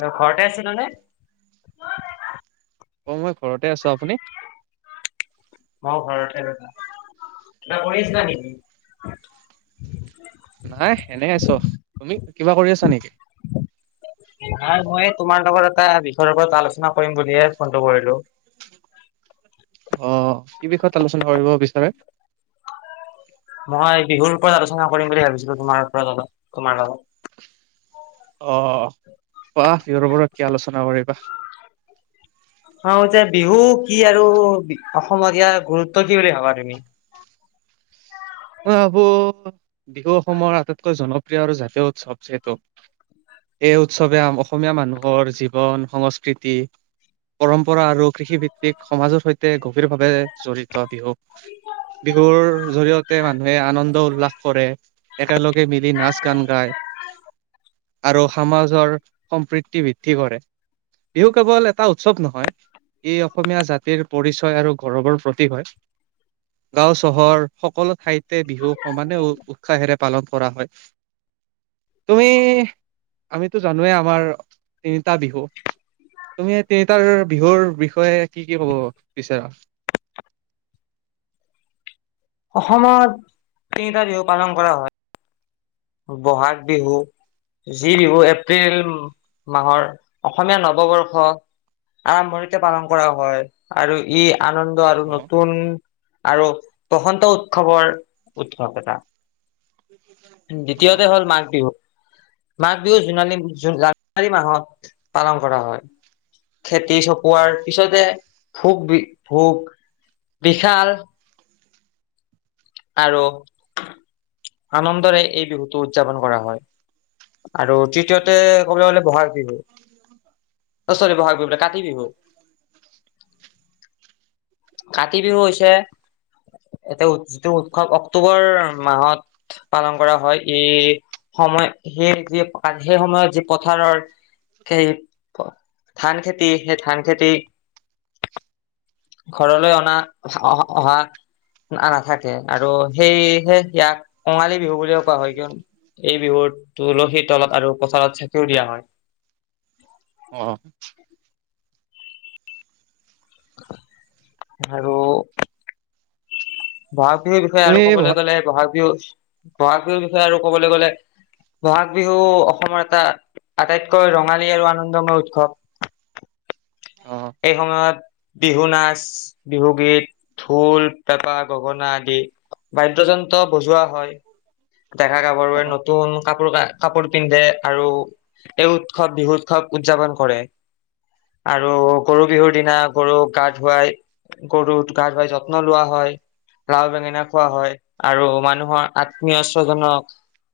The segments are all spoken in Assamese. আৰু ঘৰতে আছিল নে? অ', মই ঘৰতে আছো আপুনি? মই ঘৰতে কৰি আছিলা নেকি? নাই সেনে আছ তুমি কিবা কৰি আছা নেকি! নাই মই তোমাৰ লগৰ এটা বিষয়ৰ ওপৰত আলোচনা কৰিম বুলিয়ে ফোনটো কৰিলো। [inaudible] অঁ কি বিষয়ত আলোচনা কৰিব বিচাৰে? মই বিহুৰ পৰা আলোচনা কৰিম বুলি ভাবিছিলো তোমাৰ পৰাল তোমাৰ লগত। অঁ বাহ বিৰ বৰত কি আলোচনা কৰিবা। অঁ যে বিহু কি আৰু অসমত ইয়াৰ গুৰুত্ব কি বুলি ভাবা তুমি মই ভাবো বিহু অসমৰ আটাইতকৈ জনপ্ৰিয় আৰু জাতীয় উৎসৱ যিহেতু এই উৎসৱে আম অসমীয়া মানুহৰ জীৱন সংস্কৃতি পৰম্পৰা আৰু কৃষি ভিত্তিক সমাজৰ সৈতে গভীৰ ভাৱে। জড়িত বিহু বিহুৰ জৰিয়ত। তে মানুহে আনন্দ উল্লাস কৰে একেলগে মিলি নাচ গান গায়। আৰু সমাজৰ সম্প্ৰীতি বৃদ্ধি কৰে। বিহু কেৱল এটা উৎসৱ নহয়। ই অসমীয়া জাতিৰ পৰিচয় আৰু গৌৰৱৰ প্ৰতীক হয়। গাঁও চহৰ সকলো ঠাইতে বিহু সমানে উৎসাহেৰে পালন কৰা হয়। তুমি আমিতো জানোৱে আমাৰ তিনিটা বিহু। তুমি তিনিটাৰ বিহুৰ বিষয়ে কি-কি কব বিচাৰা? অসমত তিনিটা দিহু পালন কৰা হয়। ব'হাগ বিহু যি বিহু এপ্ৰিল মাহৰ অসমীয়া নৱবৰ্ষ আৰম্ভণিতে পালন কৰা হয় আৰু ই আনন্দ আৰু অ নতুন আৰু বসন্ত উৎসৱৰ-উৎসৱ এটা। অ দ্বিতীয়তে হ'ল মাঘ বিহু। মাঘ বিহু জোনালী জ জানুৱাৰী মাহত পালন কৰা হয়। খেতি অ চপোৱাৰ পিছতে ভোগ বি ভোগ বিশাল আৰু আনন্দৰে এই বিহুটো উদযাপন কৰা হয়। আৰু তৃতীয়তে ক'বলৈ গ'লে বহাগ বিহু। অ, চৰি বহাগ বিহু বোলে কাতি বিহু। কাতি বিহু হৈছে? এতি যিটো উৎসৱ অক্টোবৰ মাহত পালন কৰা হয় ই সময় সেই যে সেই সময়ত যি পথাৰৰ সেই ধান খেতি সেই ধান খেতি। ঘৰলৈ অনা অ, অহা নাথাকে আৰু সেইয়েহে ইয়াক কঙালী বিহু বুলিও কোৱা হয় কিয়নো এই বিহুত তুলসীত তলত আৰু পথাৰত চাকিও দিয়া হয়। অহ', আৰু বহাগ বিহুৰ বিষয়ে তুমি আৰু ভ ক'বলৈ গ'লে বহাগ বিহু, বহাগ বিহুৰ বিষয়ে আৰু ক'বলৈ গ'লে বহাগ বিহু অসমৰ এটা আটাইতকৈ ৰঙালী আৰু আনন্দময় উৎসৱ। অ অ এই সময়ত বিহু নাচ, বিহু গীত, ঢোল, পেপাক গগনা আদি বাদ্যযন্ত্ৰ বজোৱা হয়। ডেকা গাভৰুৱে অ নতুন কাপোৰ ক কাপোৰ পিন্ধে আৰু এই উৎসৱ বিহু উৎসৱ উদযাপন কৰে। আৰু অ গৰু বিহুৰ দিনা গৰুক গা ধুৱাই গৰু গা ধুৱাই যত্ন লোৱা হয়। লাও বেঙেনা খোৱা হয় আৰু মানুহৰ আত আত্মীয়স্বজনক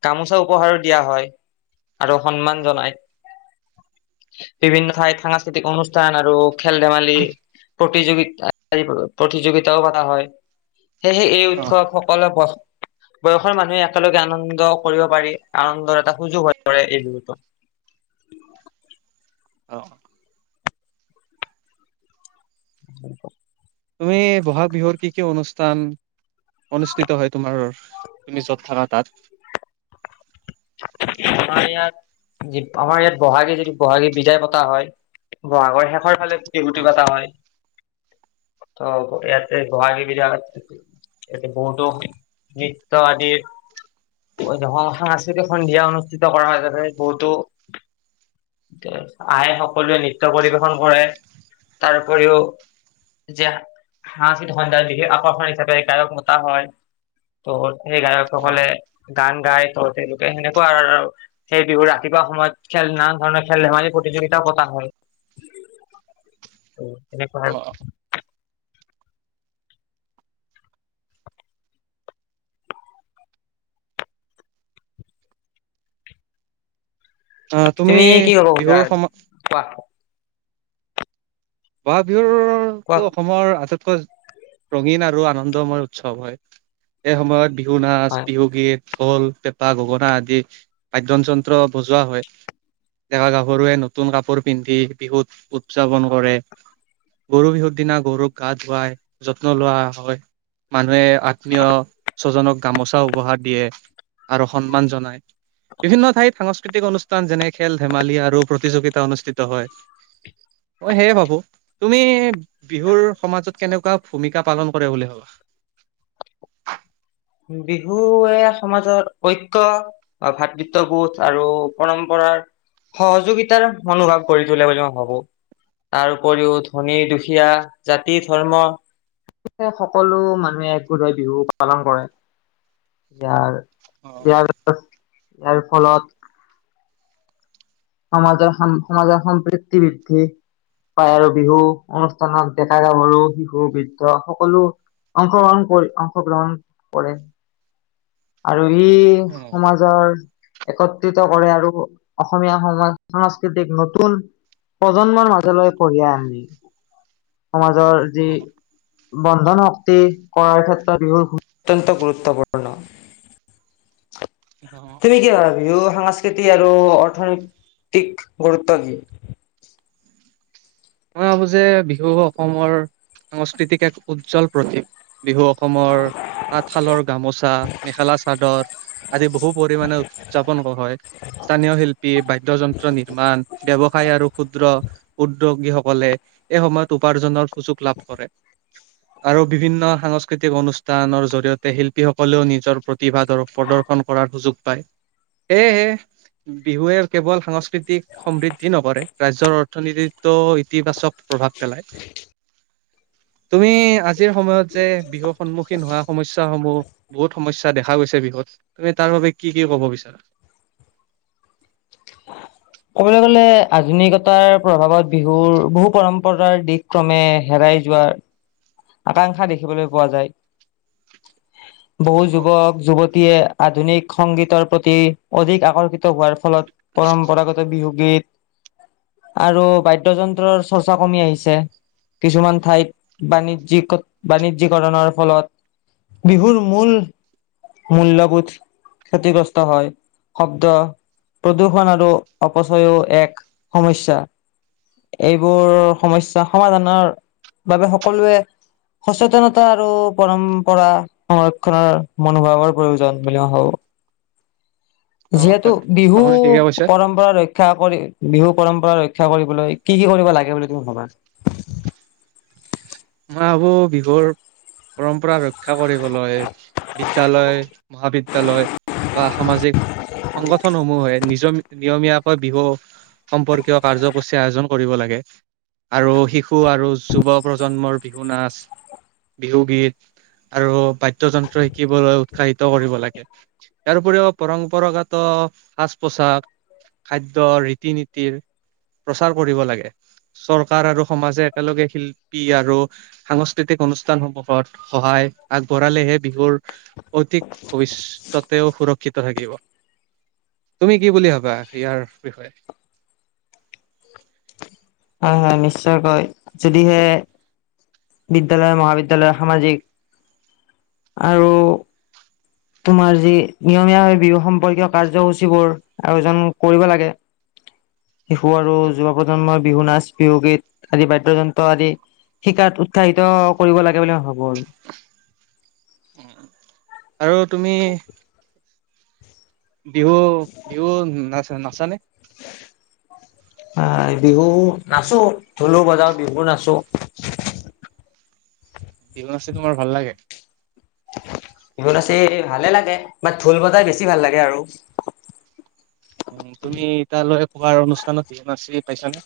গামোচা উপহাৰো দিয়া হয় আৰু সন্মান জনাই। বিভিন্ন ঠাইত সাংস্কৃতিক অনুষ্ঠান আৰু খেল ধেমালি প্ৰতিযোগিতা। প্ৰতিযোগিতাও পতা হয় সেয়েহে এই উৎসৱত অ সকলোৱে বয়সৰ মানুহে একেলগে আনন্দ কৰিব পাৰি, আনন্দৰ এটা সুযোগ হৈ পৰে এই বিহুতো। [inaudible] অ- অ। [inaudible] তুমি বহাগ বিহুৰ কি - কি অনুষ্ঠান অনুষ্ঠিত হয় তোমাৰ তুমি যত থাকা? তাত আমাৰ ইয়াত আমাৰ ইয়াত বহাগী যদি বহাগী বিদায় পতা হয়। বহাগৰ শেষৰ ফালে অ খুটি পতা হয়। ত' ইয়াতে বহাগী [unintelligible] এতে বহুতো নৃত্য আদিৰ সাংস্কৃতি আছে। সন্ধিয়া অনুষ্ঠিত কৰা হয় তাতে বহুতো আহে সকলোৱে নৃত্য পৰিবেশন কৰে তাৰ উপৰিও যে সাংস্কৃতিক সন্ধিয়াৰ বিশেষ আকৰ্ষণ হিচাপে গায়ক মতা হয়। সেই অ গায়কসকলে গান গায় ত সেনেকুৱা আৰু সেই বিহু ৰাতিপুৱা সময়ত খেল নানান ধৰণৰ খেল ধেমালি প্ৰতিযোগিতাও পতা হয়। [unintelligible] তেনেকুৱা আৰু অ', তুমি কি কৰি খোজা বিহুৰ আজি সম কোৱা? বহাগ কোৱা বিহুৰটো অসমৰ আটাইতকৈ ৰঙীন আৰু আনন্দময় উৎসৱ হয় এই সময়ত বিহু নাচ, হয় বিহু গীত ঢোল, পেঁপা, গগনা আদি বাদ্য যন্ত্ৰ বজোৱা হয়। ডেকা গাভৰুৱে নতুন কাপোৰ পিন্ধি বিহুত উদযাপন কৰে। গৰু বিহুৰ দিনা গৰুক গা ধুৱাই যত্ন লোৱা হয়। মানুহে আত্মীয় স্বজনক গামোচা উপহাৰ দিয়ে। আৰু সন্মান জনাই। বিভিন্ন ঠাইত সাংস্কৃতিক অনুষ্ঠান যেনে খেল ধেমালি আৰু প্ৰতিযোগিতা অনুষ্ঠিত হয়। মই সেয়ে ভাবো তুমি বিহুৰ সমাজত কেনেকুৱা ভূমিকা পালন কৰে বুলি ভবা? [unintelligible] বিহুৱে সমাজৰ ঐক্য আৰু ভাতৃত্ববোধ আৰু পৰম্পৰা সহযোগিতাৰ মনোভাৱ গঢ়ি তোলে বুলি মই ভাবো। তাৰ উপৰিও ধনী-দুখীয়া জাতি-ধৰ্ম সকলো মানুহে একগোট হৈ বিহু পালন কৰে। ইয়াৰ অ', ইয়াৰ ইয়াৰ ফলত সমাজৰ সম সমাজৰ সম্প্ৰীতি বৃদ্ধি পায় আৰু বিহু অনুষ্ঠানত ডেকা-গাভৰু, শিশু, বৃদ্ধ সকলো অংশগ্ৰহণ কৰি অংশগ্ৰহণ কৰে আৰু আৰু ই অ', সমাজৰ একত্ৰিত কৰে আৰু অসমীয়া সমাজ সাংস্কৃতিক নতুন প্ৰজন্মৰ মাজলৈ কঢ়িয়াই আনে। সমাজৰ যি অ', বন্ধন শক্তি কৰাৰ ক্ষেত্ৰত বিহু অত্যন্ত গুৰুত্বপূৰ্ণ। অ', তুমি কি ভাবা ভীগু? সাংস্কৃতি আৰু অৰ্থনৈতিক গুৰুত্ব কি? মই ভাবো যে বিহু অসমৰ সাংস্কৃতিক এক উজ্জ্বল প্ৰতীক। বিহু অসমৰ তাঁতশালৰ গামোচা, মেখেলা চাদৰ আদি বহু পৰিমাণে উদযাপন কৰা হয়। স্থানীয় শিল্পী বাদ্যয় যন্ত্ৰ নিৰ্মাণ ব্যৱসায় আৰু ক্ষুদ্ৰ উদ্যোগীসকলে এই সময়ত উপাৰ্জনৰ সুযোগ লাভ কৰে হয় [unintelligible] আৰু বিভিন্ন সাংস্কৃতিক অনুষ্ঠানৰ জৰিয়তে শিল্পীসকলেও নিজৰ প্ৰতিভাদ প্ৰদৰ্শন কৰা সুযোগ পায় সেয়েহে বিহুৱে কেৱল সাংস্কৃতিক সমৃদ্ধি নকৰে ৰাজ্যৰ অৰ্থনীতিটো ইতিবাচক প্ৰভাৱ পেলাই। তুমি আজিৰ সময়ত যে বিহু সন্মুখীন হোৱা সমস্যা স্যা সমূহ বহুত সমস্যা দেখা গৈছে বিহুত, তুমি তাৰ বাবোবে কি কি ক'ব বিচাৰা? অ [unintelligible] ক'বলৈ গ'লে আধুনিকতাৰ প্ৰভাৱত বিহুৰ বহু পৰম্পৰাৰ দিশ ক্ৰমে হেৰাই যোৱা আকাংক্ষা দেখিবলৈ পোৱা যায় বহু অ', যুৱক যুৱতীয়ে আধুনিক সংগীতৰ প্ৰতি অধিক আকৰ্ষিত হোৱাৰ ফলত পৰম্পৰাগত বিহু গীত আৰু বাদ্যযন্ত্ৰৰ চৰ্চা কমি আহিছে কিছুমান ঠাইত অ', বাণিজ্যিক বাণিজ্যিককৰণৰ ফলত বিহুৰ মূল মূল্যবোধ ক্ষতিগ্ৰস্ত হয়, শব্দ অ', প্ৰদূষণ আৰু অপচয়ও এক সমস্যা। এইবোৰ সমস্যা সমাধানৰ বাবে সকলোৱে সচেতনতা আৰু পৰম্পৰা সংৰক্ষণৰ মনোভাৱৰ প্ৰয়োজন বুলি মই ভাবো। অ', যিহেতু হয়। বিহু আপুনি ঠিকে কৈছে পৰম্পৰা ৰক্ষ ৰক্ষা কৰি বিহু পৰম্পৰা ৰক্ষা কৰিবলৈ কি কি কৰিব লাগে বুলি তুমি ভাবা? মই ভাবো বিহুৰ পৰম্পৰা ৰক্ষ শিক্ষা কৰিবলৈ বিদ্যালয়, মহাবিদ্যালয় বা সামাজিক সংগঠনসমূহে নিজ নিয়মীয়াকৈ বিহু সম্পৰ্কীয় কাৰ্যসূচী আয়োজন কৰিব লাগে। আৰু শিশু আৰু যুৱ প্ৰজন্মৰ বিহু নাচ বিহুগীত আৰু বাদ্যযন্ত্ৰ শিকিবলৈ উৎসাহিত কৰিব লাগে। ইয়াৰ উপৰিও পৰম্পৰাগত সাজ- পোচাক, খাদ্য, ৰীতি-নীতিৰ প্ৰচাৰ কৰিব লাগে, চৰকাৰ আৰু সমাজে একেলগে শিল আৰু সাংস্কৃতিক অনুষ্ঠানসমূহত সহায় আগবঢ়ালেহে বিহুৰ ভৱিষ্যতেও সুৰক্ষিত থাকিব। [unintelligible] তুমি কি বুলি ভাবা, ইয়াৰ বিষয়ে হয়, হয় নিশ্চয়কৈ যদিহে বিদ্যালয়-মহাবিদ্যালয় সামাজিক আৰু তোমাৰ যি নিয়মীয়াভাৱ বিহু সম্পৰ্কীয় কাৰ্যসূচীবোৰ আয়োজন কৰিব লাগে। শিশু আৰু অ যুৱ প্ৰজন্মৰ বিহুনাচ, বিহুগীত আদি বাদ্যযন্ত্ৰ আদি। শিকাত উৎসাহিত কৰিব লাগে বুলি মই ভাবো আৰু। আৰু তুমি বিহু, বিহুনাচ নাচানে। [unintelligible] অ, ' বিহু নাচো ঢোলো বজাও বিহু নাচো। বিহু নাচি তোমাৰ ভাল লাগে। বিহুনাচি ভালে লাগে, বাত ঢোল বজাই বেছি ভাল লাগে আৰু [unintelligible] উম, তুমি তালৈ পোৱাৰ অনুষ্ঠানত বিহু নাচি পাইছানে।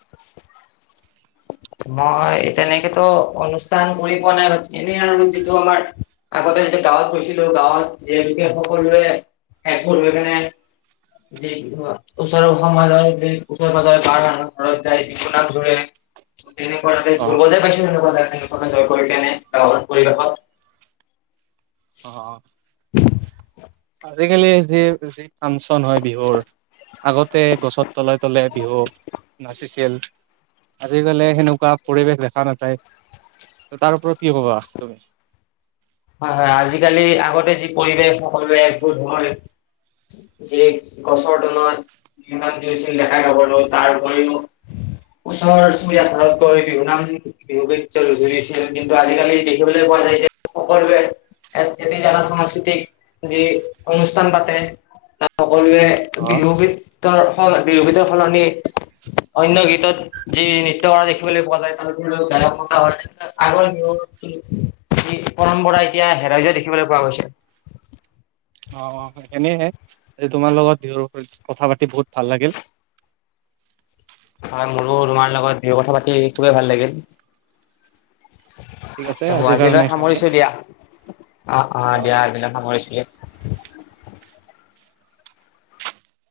মই তেনেকেতো অনুষ্ঠান কৰি পোৱা নাই, এনেই আৰু যিটো আমাৰ আগতে যে গাঁৱত গৈছিলো, গাঁৱত যেতে সকলোৱে একবোৰ হৈ কেনে, ওচৰ ও সমাজৰ ওচৰে পাজাৰ [unintelligible] ঘৰত যায় বিহুনাম যোৰে। তেনে কৰা কে ঢোল অ', বজাই পাইছোঁ সেনেকুৱাকে। [unintelligible] পৰিৱেশত। অ, ' আজিকালি যি, যি ফাংচন হয় বিহুৰ। আগতে গছত তলে তলে বিহু নাচিছিল। আজিকালি সেনেকুৱা পৰিৱেশ দেখা নাযায়। তাৰওপৰত কি কবা তুমি? হয়, হয় আজিকালি আগতে যি পৰিৱেশ সকল এক যে গছৰ তলত [unintelligible] ডেকা - গাভৰু আৰু তাৰপৰিও ওচৰ চুবুৰীয়া ঘৰত গৈ বিহুনাম, বিহুগীত জুৰিছিল, কিন্তু আজিকালি দেখিবলৈ পোৱা নাই। [unintelligible] সকলোৱে [unintelligible] সাংস্কৃতিক যি অনুষ্ঠান পাতে। সকলোৱে অ', বিহু গীতৰ সল, বিহু গীতৰ সলনি। অন্য গীতত যি নৃত্য কৰা দেখিবলৈ পোৱা যায়, তাৰোপৰিও গায়ক মতা হয়। আগৰ পৰম্পৰা এতিয়া হেৰাই যোৱা দেখিবলৈ পোৱা গৈছে। অ, অ সেইখিনে তোমাৰ লগত বিহু ওপৰত কথা পাতি বহুত ভাল লাগিল। [unintelligible] হয়, মোৰো তোমাৰ লগত কথা বিহু পাতি খুবেই ভাল লাগিল। ঠিক আছে ত আজিৰ কাৰণে আজিলৈ এইখিনিয়ে সামৰিছো দিয়া। অ, অ, দিয়া আজিলৈ সামৰিছোঁ দিয়া।